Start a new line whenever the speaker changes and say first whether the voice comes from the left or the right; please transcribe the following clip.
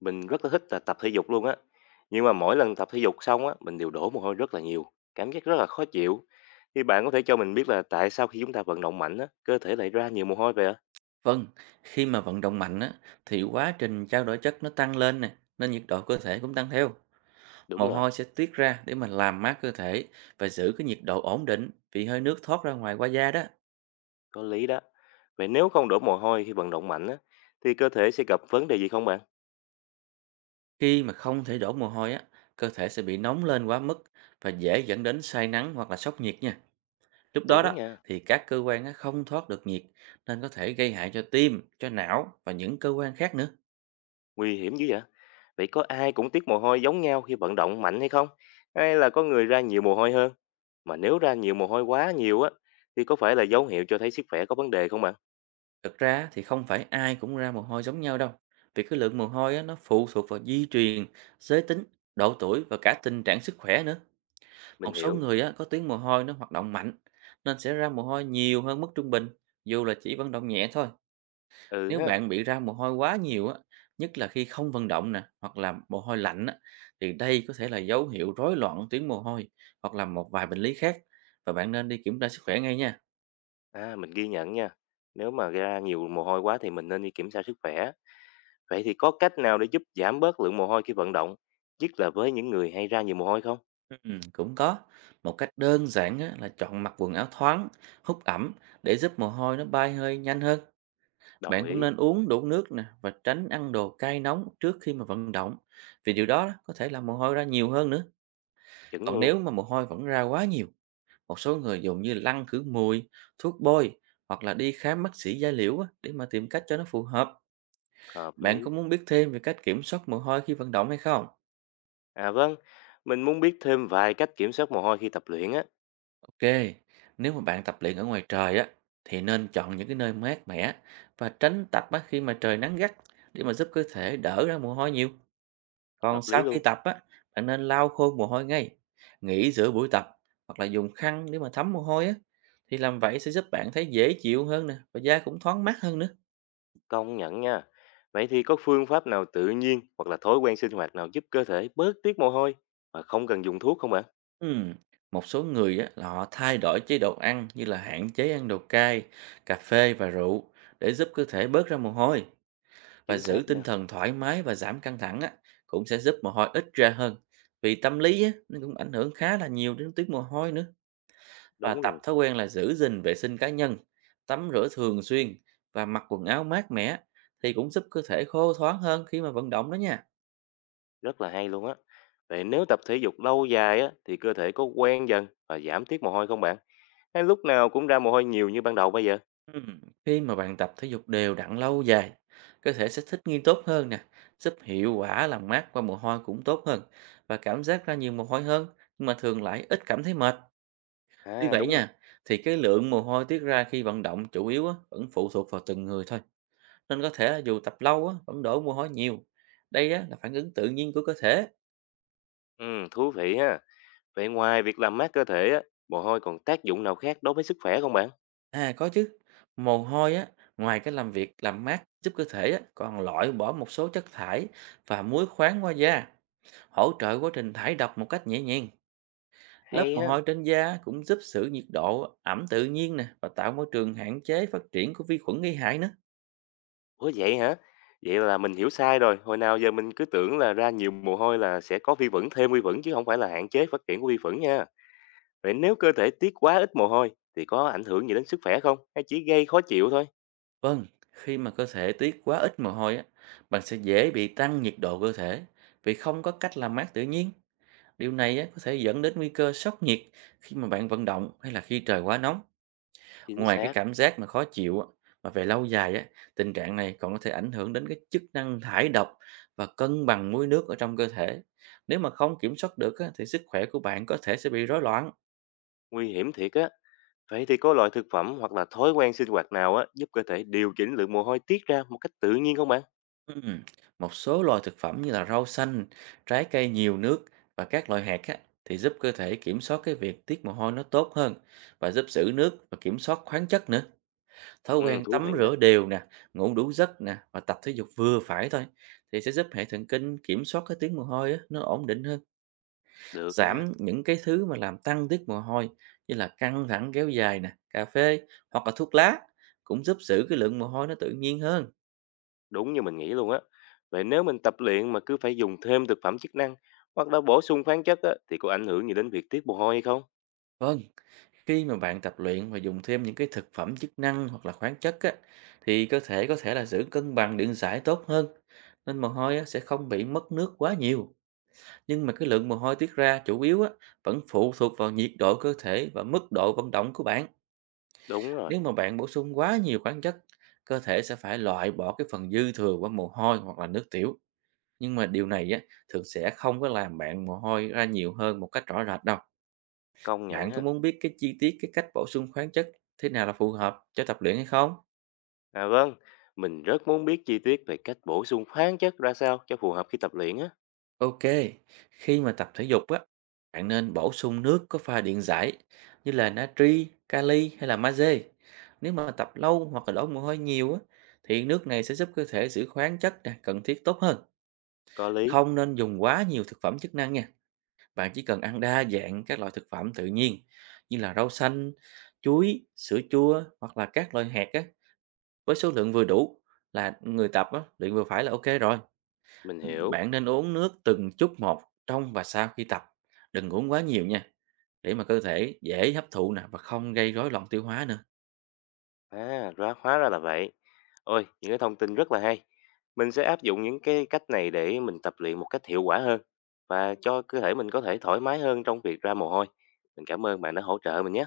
left: Mình rất là thích là tập thể dục luôn á. Nhưng mà mỗi lần tập thể dục xong á, mình đều đổ mồ hôi rất là nhiều, cảm giác rất là khó chịu. Thì bạn có thể cho mình biết là tại sao khi chúng ta vận động mạnh á, cơ thể lại ra nhiều mồ hôi vậy ạ?
right: Vâng, khi mà vận động mạnh á, thì quá trình trao đổi chất nó tăng lên nè, nên nhiệt độ cơ thể cũng tăng theo.
left: Đúng
right: Mồ
left: rồi,
right: hôi sẽ tiết ra để mà làm mát cơ thể và giữ cái nhiệt độ ổn định vì hơi nước thoát ra ngoài qua da đó.
left: có lý đó. Vậy nếu không đổ mồ hôi khi vận động mạnh á, thì cơ thể sẽ gặp vấn đề gì không bạn?
right: Khi mà không thể đổ mồ hôi á, cơ thể sẽ bị nóng lên quá mức và dễ dẫn đến say nắng hoặc là sốc nhiệt nha. Lúc đó đó
left: Đúng nha,
right: thì các cơ quan á, không thoát được nhiệt nên có thể gây hại cho tim, cho não và những cơ quan khác nữa.
left: nguy hiểm dữ vậy. Vậy có ai cũng tiết mồ hôi giống nhau khi vận động mạnh hay không? Hay là có người ra nhiều mồ hôi hơn? Mà nếu ra nhiều mồ hôi quá nhiều á, thì có phải là dấu hiệu cho thấy sức khỏe có vấn đề không bạn?
right: Thực ra thì không phải ai cũng ra mồ hôi giống nhau đâu. Vì cái lượng mồ hôi á, nó phụ thuộc vào di truyền, giới tính, độ tuổi và cả tình trạng sức khỏe nữa. Một
left: Mình
right: số
left: hiểu.
right: người á, có tuyến mồ hôi nó hoạt động mạnh nên sẽ ra mồ hôi nhiều hơn mức trung bình dù là chỉ vận động nhẹ thôi.
left: Ừ
right: Nếu
left: ha.
right: bạn bị ra mồ hôi quá nhiều á, nhất là khi không vận động nè hoặc là mồ hôi lạnh á, thì đây có thể là dấu hiệu rối loạn tuyến mồ hôi hoặc là một vài bệnh lý khác, và bạn nên đi kiểm tra sức khỏe ngay nha.
left: À, mình ghi nhận nha. Nếu mà ra nhiều mồ hôi quá thì mình nên đi kiểm tra sức khỏe. Vậy thì có cách nào để giúp giảm bớt lượng mồ hôi khi vận động, nhất là với những người hay ra nhiều mồ hôi không?
right: Cũng có. Một cách đơn giản á, là chọn mặc quần áo thoáng, hút ẩm để giúp mồ hôi nó bay hơi nhanh hơn.
left: Đồng
right: Bạn cũng
left: ý,
right: nên uống đủ nước nè và tránh ăn đồ cay nóng trước khi mà vận động. Vì điều đó có thể làm mồ hôi ra nhiều hơn nữa.
left: chuẩn
right: Còn
left: luôn,
right: nếu mà mồ hôi vẫn ra quá nhiều, một số người dùng như lăn khử mùi, thuốc bôi hoặc là đi khám bác sĩ da liễu á, để mà tìm cách cho nó phù hợp.
left: hợp
right: Bạn có
left: lý.
right: muốn biết thêm về cách kiểm soát mồ hôi khi vận động hay không?
left: À vâng, mình muốn biết thêm vài cách kiểm soát mồ hôi khi tập luyện á,
right: Ok, nếu mà bạn tập luyện ở ngoài trời á thì nên chọn những cái nơi mát mẻ và tránh tập á khi mà trời nắng gắt, để mà giúp cơ thể đỡ ra mồ hôi nhiều. Còn
left: hợp lý
right: sau khi
left: luôn,
right: tập á, bạn nên lau khô mồ hôi ngay, nghỉ giữa buổi tập hoặc là dùng khăn để mà thấm mồ hôi á, thì làm vậy sẽ giúp bạn thấy dễ chịu hơn nè và da cũng thoáng mát hơn nữa.
left: công nhận nha. Vậy thì có phương pháp nào tự nhiên hoặc là thói quen sinh hoạt nào giúp cơ thể bớt tiết mồ hôi mà không cần dùng thuốc không ạ?
right: Ừm, Một số người á là họ thay đổi chế độ ăn như là hạn chế ăn đồ cay, cà phê và rượu để giúp cơ thể bớt ra mồ hôi. Và
left: Chính
right: giữ
left: xác
right: tinh
left: nha,
right: thần thoải mái và giảm căng thẳng á, cũng sẽ giúp mồ hôi ít ra hơn. Vì tâm lý á, nó cũng ảnh hưởng khá là nhiều đến tiết mồ hôi nữa. Và
left: đúng
right: tập
left: rồi.
right: thói quen là giữ gìn vệ sinh cá nhân, tắm rửa thường xuyên và mặc quần áo mát mẻ thì cũng giúp cơ thể khô thoáng hơn khi mà vận động đó nha.
left: Rất là hay luôn á. Vậy nếu tập thể dục lâu dài á thì cơ thể có quen dần và giảm tiết mồ hôi không bạn? Hay lúc nào cũng ra mồ hôi nhiều như ban đầu bây giờ?
right: Ừm, Khi mà bạn tập thể dục đều đặn lâu dài, cơ thể sẽ thích nghi tốt hơn nè, giúp hiệu quả làm mát qua mồ hôi cũng tốt hơn và cảm giác ra nhiều mồ hôi hơn, nhưng mà thường lại ít cảm thấy mệt. Tuy
left: À
right: vậy
left: đúng rồi.
right: nha, thì cái lượng mồ hôi tiết ra khi vận động chủ yếu á, vẫn phụ thuộc vào từng người thôi. Nên có thể là dù tập lâu á, vẫn đổ mồ hôi nhiều. Đây á, là phản ứng tự nhiên của cơ thể.
left: Ừ, thú vị ha. Vậy ngoài việc làm mát cơ thể á, mồ hôi còn tác dụng nào khác đối với sức khỏe không bạn?
right: À có chứ, mồ hôi á, ngoài cái làm việc làm mát giúp cơ thể á, còn loại bỏ một số chất thải và muối khoáng qua da, hỗ trợ quá trình thải độc một cách nhẹ nhàng. Lớp
left: Hay
right: mồ
left: ha.
right: hôi trên da cũng giúp giữ nhiệt độ ẩm tự nhiên nè và tạo môi trường hạn chế phát triển của vi khuẩn gây hại nữa.
left: Ủa vậy hả? Vậy là mình hiểu sai rồi. Hồi nào giờ mình cứ tưởng là ra nhiều mồ hôi là sẽ có vi khuẩn, thêm vi khuẩn chứ không phải là hạn chế phát triển của vi khuẩn nha. Vậy nếu cơ thể tiết quá ít mồ hôi thì có ảnh hưởng gì đến sức khỏe không? Hay chỉ gây khó chịu thôi?
right: Vâng, khi mà cơ thể tiết quá ít mồ hôi á, bạn sẽ dễ bị tăng nhiệt độ cơ thể vì không có cách làm mát tự nhiên. Điều này á, có thể dẫn đến nguy cơ sốc nhiệt khi mà bạn vận động hay là khi trời quá nóng.
left: Chính
right: Ngoài cái
left: xác.
right: cảm giác mà khó chịu á, mà về lâu dài á, tình trạng này còn có thể ảnh hưởng đến cái chức năng thải độc và cân bằng muối nước ở trong cơ thể. Nếu mà không kiểm soát được á, thì sức khỏe của bạn có thể sẽ bị rối loạn.
left: Nguy hiểm thiệt á. Vậy thì có loại thực phẩm hoặc là thói quen sinh hoạt nào á giúp cơ thể điều chỉnh lượng mồ hôi tiết ra một cách tự nhiên không bạn?
right: Ừm, Một số loại thực phẩm như là rau xanh, trái cây nhiều nước và các loại hạt á, thì giúp cơ thể kiểm soát cái việc tiết mồ hôi nó tốt hơn và giúp giữ nước và kiểm soát khoáng chất nữa. Thói
left: Ừ,
right: quen
left: thú
right: tắm
left: vị á.
right: rửa đều nè, ngủ đủ giấc nè và tập thể dục vừa phải thôi thì sẽ giúp hệ thần kinh kiểm soát cái tiết mồ hôi á, nó ổn định hơn,
left: Được nha.
right: giảm những cái thứ mà làm tăng tiết mồ hôi như là căng thẳng kéo dài nè, cà phê hoặc là thuốc lá, cũng giúp giữ cái lượng mồ hôi nó tự nhiên hơn.
left: Đúng như mình nghĩ luôn á. Vậy nếu mình tập luyện mà cứ phải dùng thêm thực phẩm chức năng hoặc là bổ sung khoáng chất á thì có ảnh hưởng gì đến việc tiết mồ hôi hay không?
right: Vâng. Khi mà bạn tập luyện và dùng thêm những cái thực phẩm chức năng hoặc là khoáng chất á, thì cơ thể có thể là giữ cân bằng điện giải tốt hơn. Nên mồ hôi á, sẽ không bị mất nước quá nhiều. Nhưng mà cái lượng mồ hôi tiết ra chủ yếu á, vẫn phụ thuộc vào nhiệt độ cơ thể và mức độ vận động của bạn.
left: Đúng rồi,
right: Nếu mà bạn bổ sung quá nhiều khoáng chất, cơ thể sẽ phải loại bỏ cái phần dư thừa qua mồ hôi hoặc là nước tiểu. Nhưng mà điều này á, thường sẽ không có làm bạn mồ hôi ra nhiều hơn một cách rõ rệt đâu.
left: công nhận
right: Bạn có
left: ha.
right: muốn biết cái chi tiết cái cách bổ sung khoáng chất thế nào là phù hợp cho tập luyện hay không?
left: À vâng, mình rất muốn biết chi tiết về cách bổ sung khoáng chất ra sao cho phù hợp khi tập luyện á.
right: Ok, khi mà tập thể dục á, bạn nên bổ sung nước có pha điện giải như là natri, kali hay là magie. Nếu mà tập lâu hoặc là đổ mồ hôi nhiều á, thì nước này sẽ giúp cơ thể giữ khoáng chất nè, cần thiết tốt hơn.
left: Có lý,
right: Không nên dùng quá nhiều thực phẩm chức năng nha. Bạn chỉ cần ăn đa dạng các loại thực phẩm tự nhiên như là rau xanh, chuối, sữa chua hoặc là các loại hạt á, với số lượng vừa đủ, là người tập á, luyện vừa phải là OK rồi.
left: mình hiểu.
right: Bạn nên uống nước từng chút một trong và sau khi tập, đừng uống quá nhiều nha, để mà cơ thể dễ hấp thụ nè và không gây rối loạn tiêu hóa nữa.
left: À, ra hóa ra là vậy. Ôi, những cái thông tin rất là hay. Mình sẽ áp dụng những cái cách này để mình tập luyện một cách hiệu quả hơn và cho cơ thể mình có thể thoải mái hơn trong việc ra mồ hôi. Mình cảm ơn bạn đã hỗ trợ mình nhé.